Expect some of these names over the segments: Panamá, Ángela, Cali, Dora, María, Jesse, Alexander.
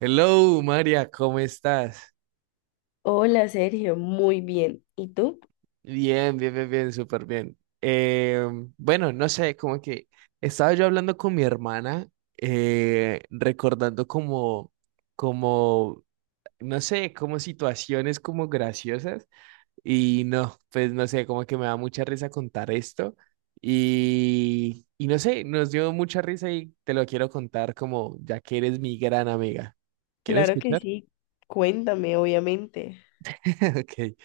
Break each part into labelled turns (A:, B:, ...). A: Hello, María, ¿cómo estás?
B: Hola Sergio, muy bien. ¿Y tú?
A: Bien, bien, bien, bien, súper bien. Bueno, no sé, como que estaba yo hablando con mi hermana, recordando como, no sé, como situaciones como graciosas. Y no, pues no sé, como que me da mucha risa contar esto. Y no sé, nos dio mucha risa y te lo quiero contar como ya que eres mi gran amiga. ¿Quieres
B: Claro que
A: escuchar?
B: sí, cuéntame, obviamente.
A: Ok.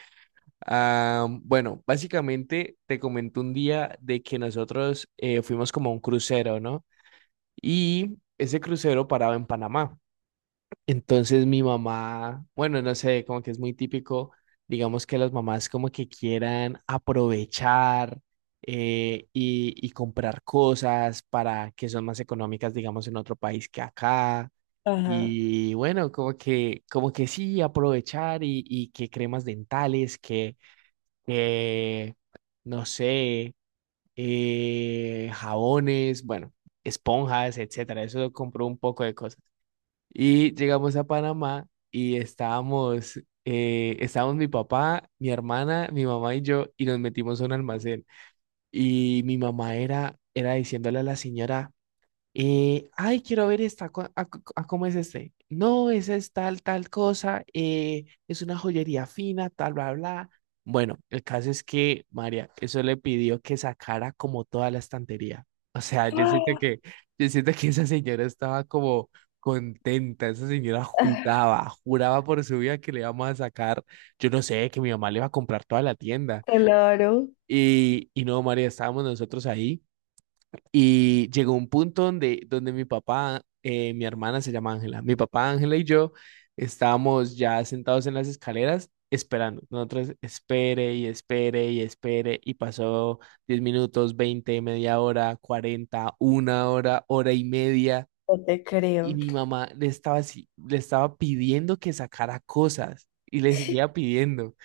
A: Ah, bueno, básicamente te comenté un día de que nosotros fuimos como a un crucero, ¿no? Y ese crucero paraba en Panamá. Entonces mi mamá, bueno, no sé, como que es muy típico, digamos que las mamás como que quieran aprovechar, y comprar cosas para que son más económicas, digamos, en otro país que acá.
B: Ajá.
A: Y bueno, como que sí, aprovechar, y que cremas dentales, que eh, no sé, jabones, bueno, esponjas, etcétera. Eso compró un poco de cosas. Y llegamos a Panamá y estábamos mi papá, mi hermana, mi mamá y yo, y nos metimos a un almacén. Y mi mamá era diciéndole a la señora, ay, quiero ver esta, a cómo es este. No, esa es tal cosa, es una joyería fina, tal, bla, bla. Bueno, el caso es que, María, eso le pidió que sacara como toda la estantería. O sea, yo siento
B: ¡Ah!
A: que, yo siento que esa señora estaba como contenta. Esa señora juraba, juraba por su vida que le íbamos a sacar, yo no sé, que mi mamá le iba a comprar toda la tienda.
B: Claro,
A: Y no, María, estábamos nosotros ahí. Y llegó un punto donde mi papá, mi hermana se llama Ángela, mi papá, Ángela y yo estábamos ya sentados en las escaleras esperando. Nosotros espere y espere y espere y pasó 10 minutos, 20 media hora, 40 una hora, hora y media.
B: no te
A: Y
B: creo.
A: mi mamá le estaba así, le estaba pidiendo que sacara cosas y le seguía pidiendo.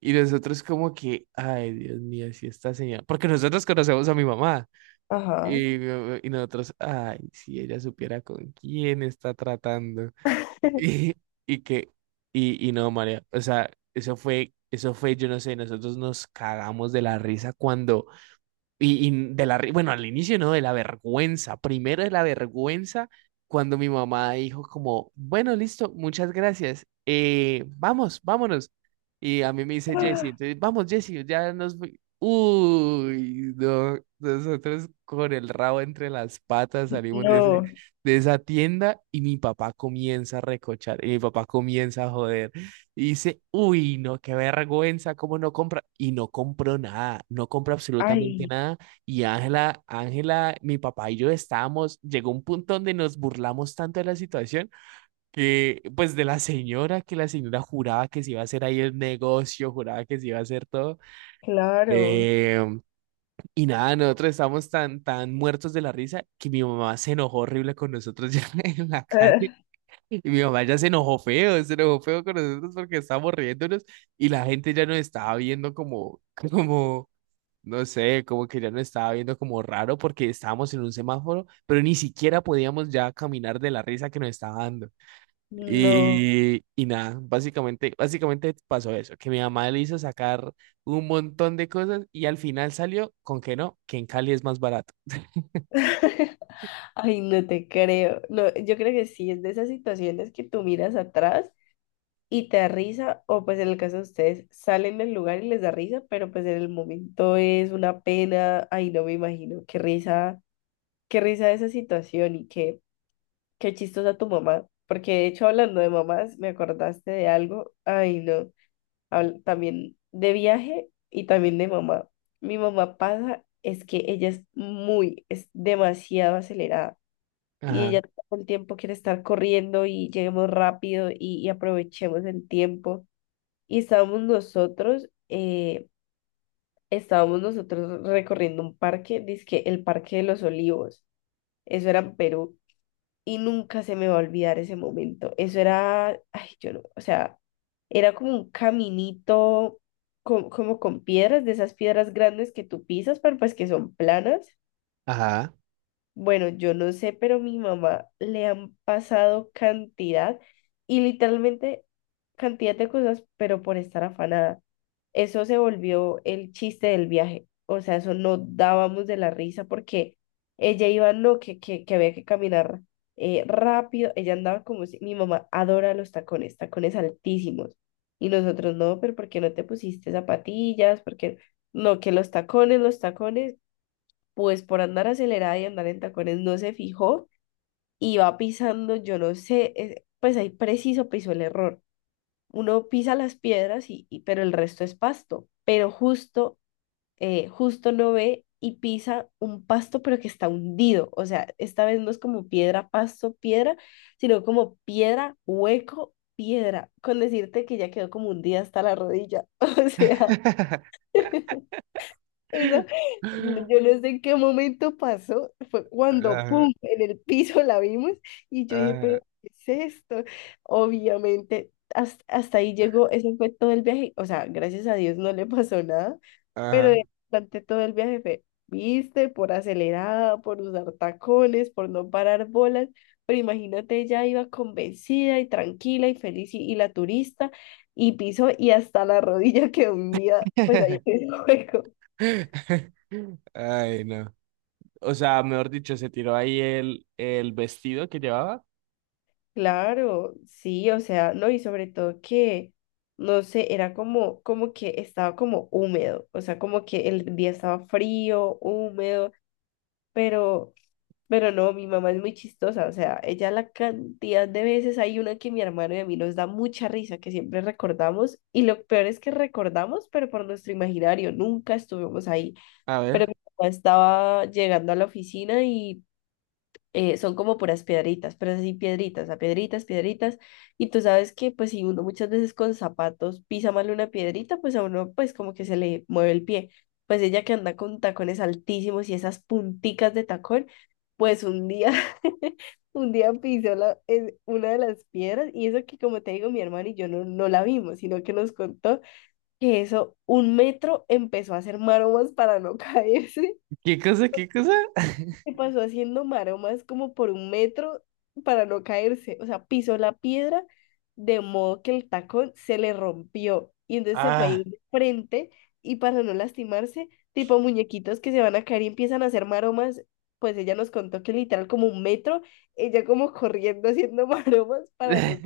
A: Y nosotros como que, ay, Dios mío, si esta señora, porque nosotros conocemos a mi mamá.
B: Ajá.
A: Y nosotros, ay, si ella supiera con quién está tratando. Y, y que, y no, María, o sea, eso fue, yo no sé, nosotros nos cagamos de la risa cuando, y de la, bueno, al inicio no, de la vergüenza. Primero de la vergüenza, cuando mi mamá dijo como, bueno, listo, muchas gracias, vamos, vámonos. Y a mí me dice Jesse, entonces, vamos, Jesse, ya nos... fui". Uy, no, nosotros con el rabo entre las patas salimos de,
B: No,
A: de esa tienda y mi papá comienza a recochar, y mi papá comienza a joder. Y dice, uy, no, qué vergüenza, cómo no compra. Y no compró nada, no compró absolutamente
B: ay,
A: nada. Y Ángela, mi papá y yo estábamos, llegó un punto donde nos burlamos tanto de la situación, que, pues, de la señora, que la señora juraba que se iba a hacer ahí el negocio, juraba que se iba a hacer todo.
B: claro.
A: Eh, y nada, nosotros estábamos tan, tan muertos de la risa que mi mamá se enojó horrible con nosotros ya en la calle.
B: Ah,
A: Y mi mamá ya se enojó feo con nosotros porque estábamos riéndonos y la gente ya nos estaba viendo como, como, no sé, como que ya nos estaba viendo como raro porque estábamos en un semáforo, pero ni siquiera podíamos ya caminar de la risa que nos estaba dando.
B: no,
A: Y nada, básicamente pasó eso, que mi mamá le hizo sacar un montón de cosas y al final salió con que no, que en Cali es más barato.
B: ay, no te creo. No, yo creo que sí, es de esas situaciones que tú miras atrás y te da risa, o pues en el caso de ustedes, salen del lugar y les da risa, pero pues en el momento es una pena. Ay, no me imagino, qué risa esa situación. Y qué, qué chistosa tu mamá, porque de hecho hablando de mamás, me acordaste de algo. Ay, no, también de viaje y también de mamá. Mi mamá pasa, es que ella es muy, es demasiado acelerada. Y
A: Ajá,
B: ella todo el tiempo quiere estar corriendo y lleguemos rápido y aprovechemos el tiempo. Y estábamos nosotros recorriendo un parque, dizque el Parque de los Olivos, eso era en Perú, y nunca se me va a olvidar ese momento. Eso era, ay, yo no, o sea, era como un caminito como con piedras, de esas piedras grandes que tú pisas, pero pues que son planas.
A: ajá.
B: Bueno, yo no sé, pero mi mamá le han pasado cantidad y literalmente cantidad de cosas, pero por estar afanada. Eso se volvió el chiste del viaje. O sea, eso no dábamos de la risa porque ella iba, no, que había que caminar rápido. Ella andaba como si mi mamá adora los tacones, tacones altísimos. Y nosotros no, pero ¿por qué no te pusiste zapatillas? Porque no, que los tacones, los tacones, pues por andar acelerada y andar en tacones no se fijó y va pisando, yo no sé, pues ahí preciso pisó el error. Uno pisa las piedras y, pero el resto es pasto, pero justo, justo no ve y pisa un pasto pero que está hundido. O sea, esta vez no es como piedra, pasto, piedra, sino como piedra, hueco, piedra, con decirte que ya quedó como hundida hasta la rodilla, o sea. Esa, yo no sé en qué momento pasó, fue cuando,
A: Ajá,
B: ¡pum!, en el piso la vimos y yo dije, pero,
A: ajá,
B: ¿qué es esto? Obviamente, hasta, hasta ahí llegó, ese fue todo el viaje. O sea, gracias a Dios no le pasó nada, pero
A: ajá.
B: durante todo el viaje fue, viste, por acelerada, por usar tacones, por no parar bolas, pero imagínate, ella iba convencida y tranquila y feliz y la turista, y piso y hasta la rodilla. Que un día, pues ahí.
A: Ay, no. O sea, mejor dicho, se tiró ahí el vestido que llevaba.
B: Claro, sí, o sea, no, y sobre todo que, no sé, era como, como que estaba como húmedo. O sea, como que el día estaba frío, húmedo, pero, pero no, mi mamá es muy chistosa. O sea, ella la cantidad de veces, hay una que mi hermano y a mí nos da mucha risa, que siempre recordamos, y lo peor es que recordamos, pero por nuestro imaginario, nunca estuvimos ahí,
A: A
B: pero
A: ver,
B: mi mamá estaba llegando a la oficina y son como puras piedritas, pero es así piedritas, a piedritas, piedritas. Y tú sabes que pues si uno muchas veces con zapatos pisa mal una piedrita, pues a uno pues como que se le mueve el pie. Pues ella que anda con tacones altísimos y esas punticas de tacón, pues un día, un día pisó la, una de las piedras, y eso que como te digo, mi hermano y yo no, no la vimos, sino que nos contó que eso un metro empezó a hacer maromas para no caerse,
A: ¿qué cosa, qué cosa?
B: se pasó haciendo maromas como por un metro para no caerse. O sea, pisó la piedra de modo que el tacón se le rompió. Y entonces se fue a
A: Ah.
B: ir de frente, y para no lastimarse, tipo muñequitos que se van a caer y empiezan a hacer maromas. Pues ella nos contó que literal como un metro, ella como corriendo haciendo maromas para no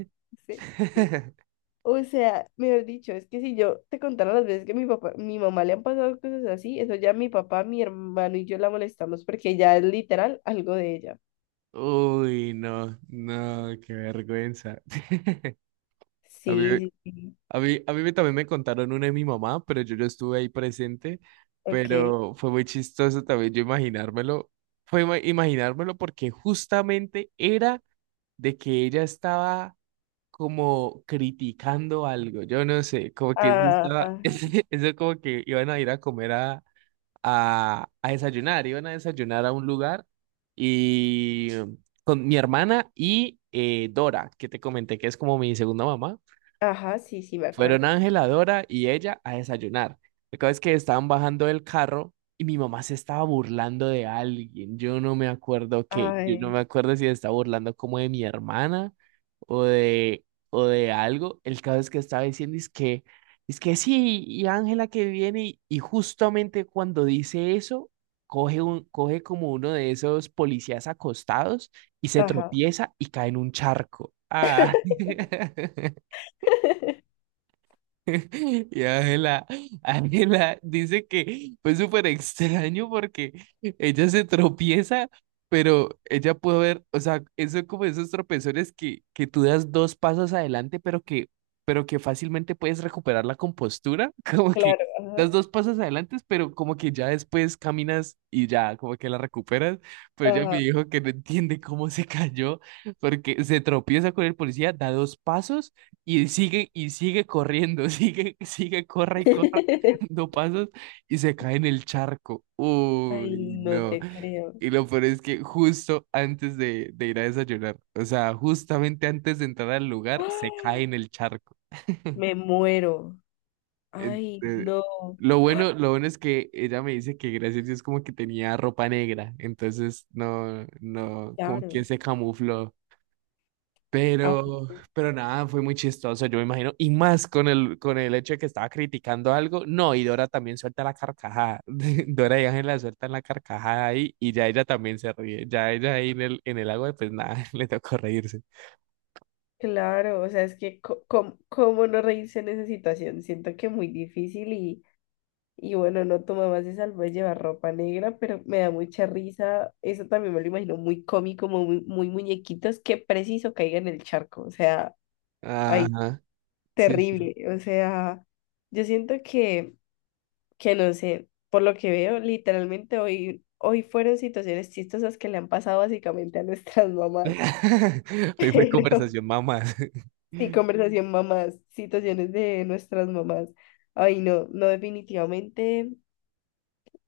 B: caerse. O sea, mejor dicho, es que si yo te contara las veces que mi papá, mi mamá le han pasado cosas así, eso ya mi papá, mi hermano y yo la molestamos porque ya es literal algo de ella.
A: Uy, no, no, qué vergüenza. A mí,
B: Sí, sí, sí.
A: a mí también me contaron una de mi mamá, pero yo no estuve ahí presente,
B: Ok.
A: pero fue muy chistoso también yo imaginármelo. Fue imaginármelo porque justamente era de que ella estaba como criticando algo, yo no sé, como que eso
B: Ah,
A: estaba,
B: ah,
A: eso como que iban a ir a comer a, a, desayunar, iban a desayunar a un lugar, y con mi hermana y Dora, que te comenté que es como mi segunda mamá.
B: ajá, sí, sí, me
A: Fueron
B: acuerdo.
A: Ángela, Dora y ella a desayunar. La cosa es que estaban bajando del carro y mi mamá se estaba burlando de alguien. Yo no me acuerdo qué. Yo no me
B: Ay,
A: acuerdo si se estaba burlando como de mi hermana o de, o de algo. El caso es que estaba diciendo es que sí, y Ángela que viene, y justamente cuando dice eso, coge como uno de esos policías acostados y se
B: ajá.
A: tropieza y cae en un charco. Ah. Y Ángela dice que fue súper extraño porque ella se tropieza, pero ella pudo ver, o sea, eso es como esos tropezones que tú das dos pasos adelante, pero que fácilmente puedes recuperar la compostura, como que
B: Claro, ajá,
A: das dos pasos adelante, pero como que ya después caminas y ya como que la recuperas, pero ella me
B: ajá.
A: dijo que no entiende cómo se cayó, porque se tropieza con el policía, da dos pasos. Y sigue corriendo, sigue, sigue, corra y corra, dando pasos y se cae en el charco.
B: Ay,
A: Uy,
B: no
A: no.
B: te creo.
A: Y lo peor es que justo antes de ir a desayunar, o sea, justamente antes de entrar al lugar, se cae
B: ¡Ah!
A: en el charco.
B: Me muero. Ay,
A: Ente-
B: no,
A: lo bueno, lo bueno es que ella me dice que gracias a Dios como que tenía ropa negra, entonces no, no, como que
B: claro.
A: se camufló. Pero nada, fue muy chistoso, yo me imagino. Y más con el hecho de que estaba criticando algo. No, y Dora también suelta la carcajada. Dora y Ángela sueltan la carcajada ahí y ya ella también se ríe. Ya ella ahí en el agua, pues nada, le tocó reírse.
B: Claro, o sea, es que cómo no reírse en esa situación. Siento que muy difícil y bueno, no, tu mamá se salvó de llevar ropa negra, pero me da mucha risa. Eso también me lo imagino muy cómico, muy, muy muñequitos, que preciso caiga en el charco. O sea, ay,
A: Ajá, sí, sí.
B: terrible. O sea, yo siento que no sé, por lo que veo, literalmente hoy, hoy fueron situaciones chistosas que le han pasado básicamente a nuestras mamás.
A: Hoy fue
B: Pero
A: conversación mamás.
B: sí, conversación mamás, situaciones de nuestras mamás. Ay, no, no, definitivamente,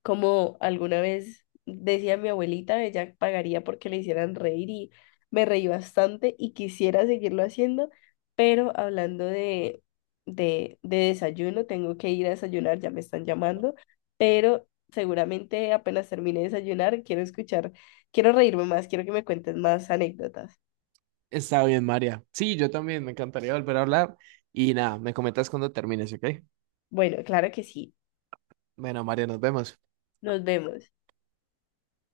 B: como alguna vez decía mi abuelita, ella pagaría porque le hicieran reír, y me reí bastante y quisiera seguirlo haciendo, pero hablando de desayuno, tengo que ir a desayunar, ya me están llamando, pero seguramente apenas termine de desayunar, quiero escuchar, quiero reírme más, quiero que me cuentes más anécdotas.
A: Está bien, María. Sí, yo también, me encantaría volver a hablar. Y nada, me comentas cuando termines, ¿ok?
B: Bueno, claro que sí,
A: Bueno, María, nos vemos.
B: nos vemos.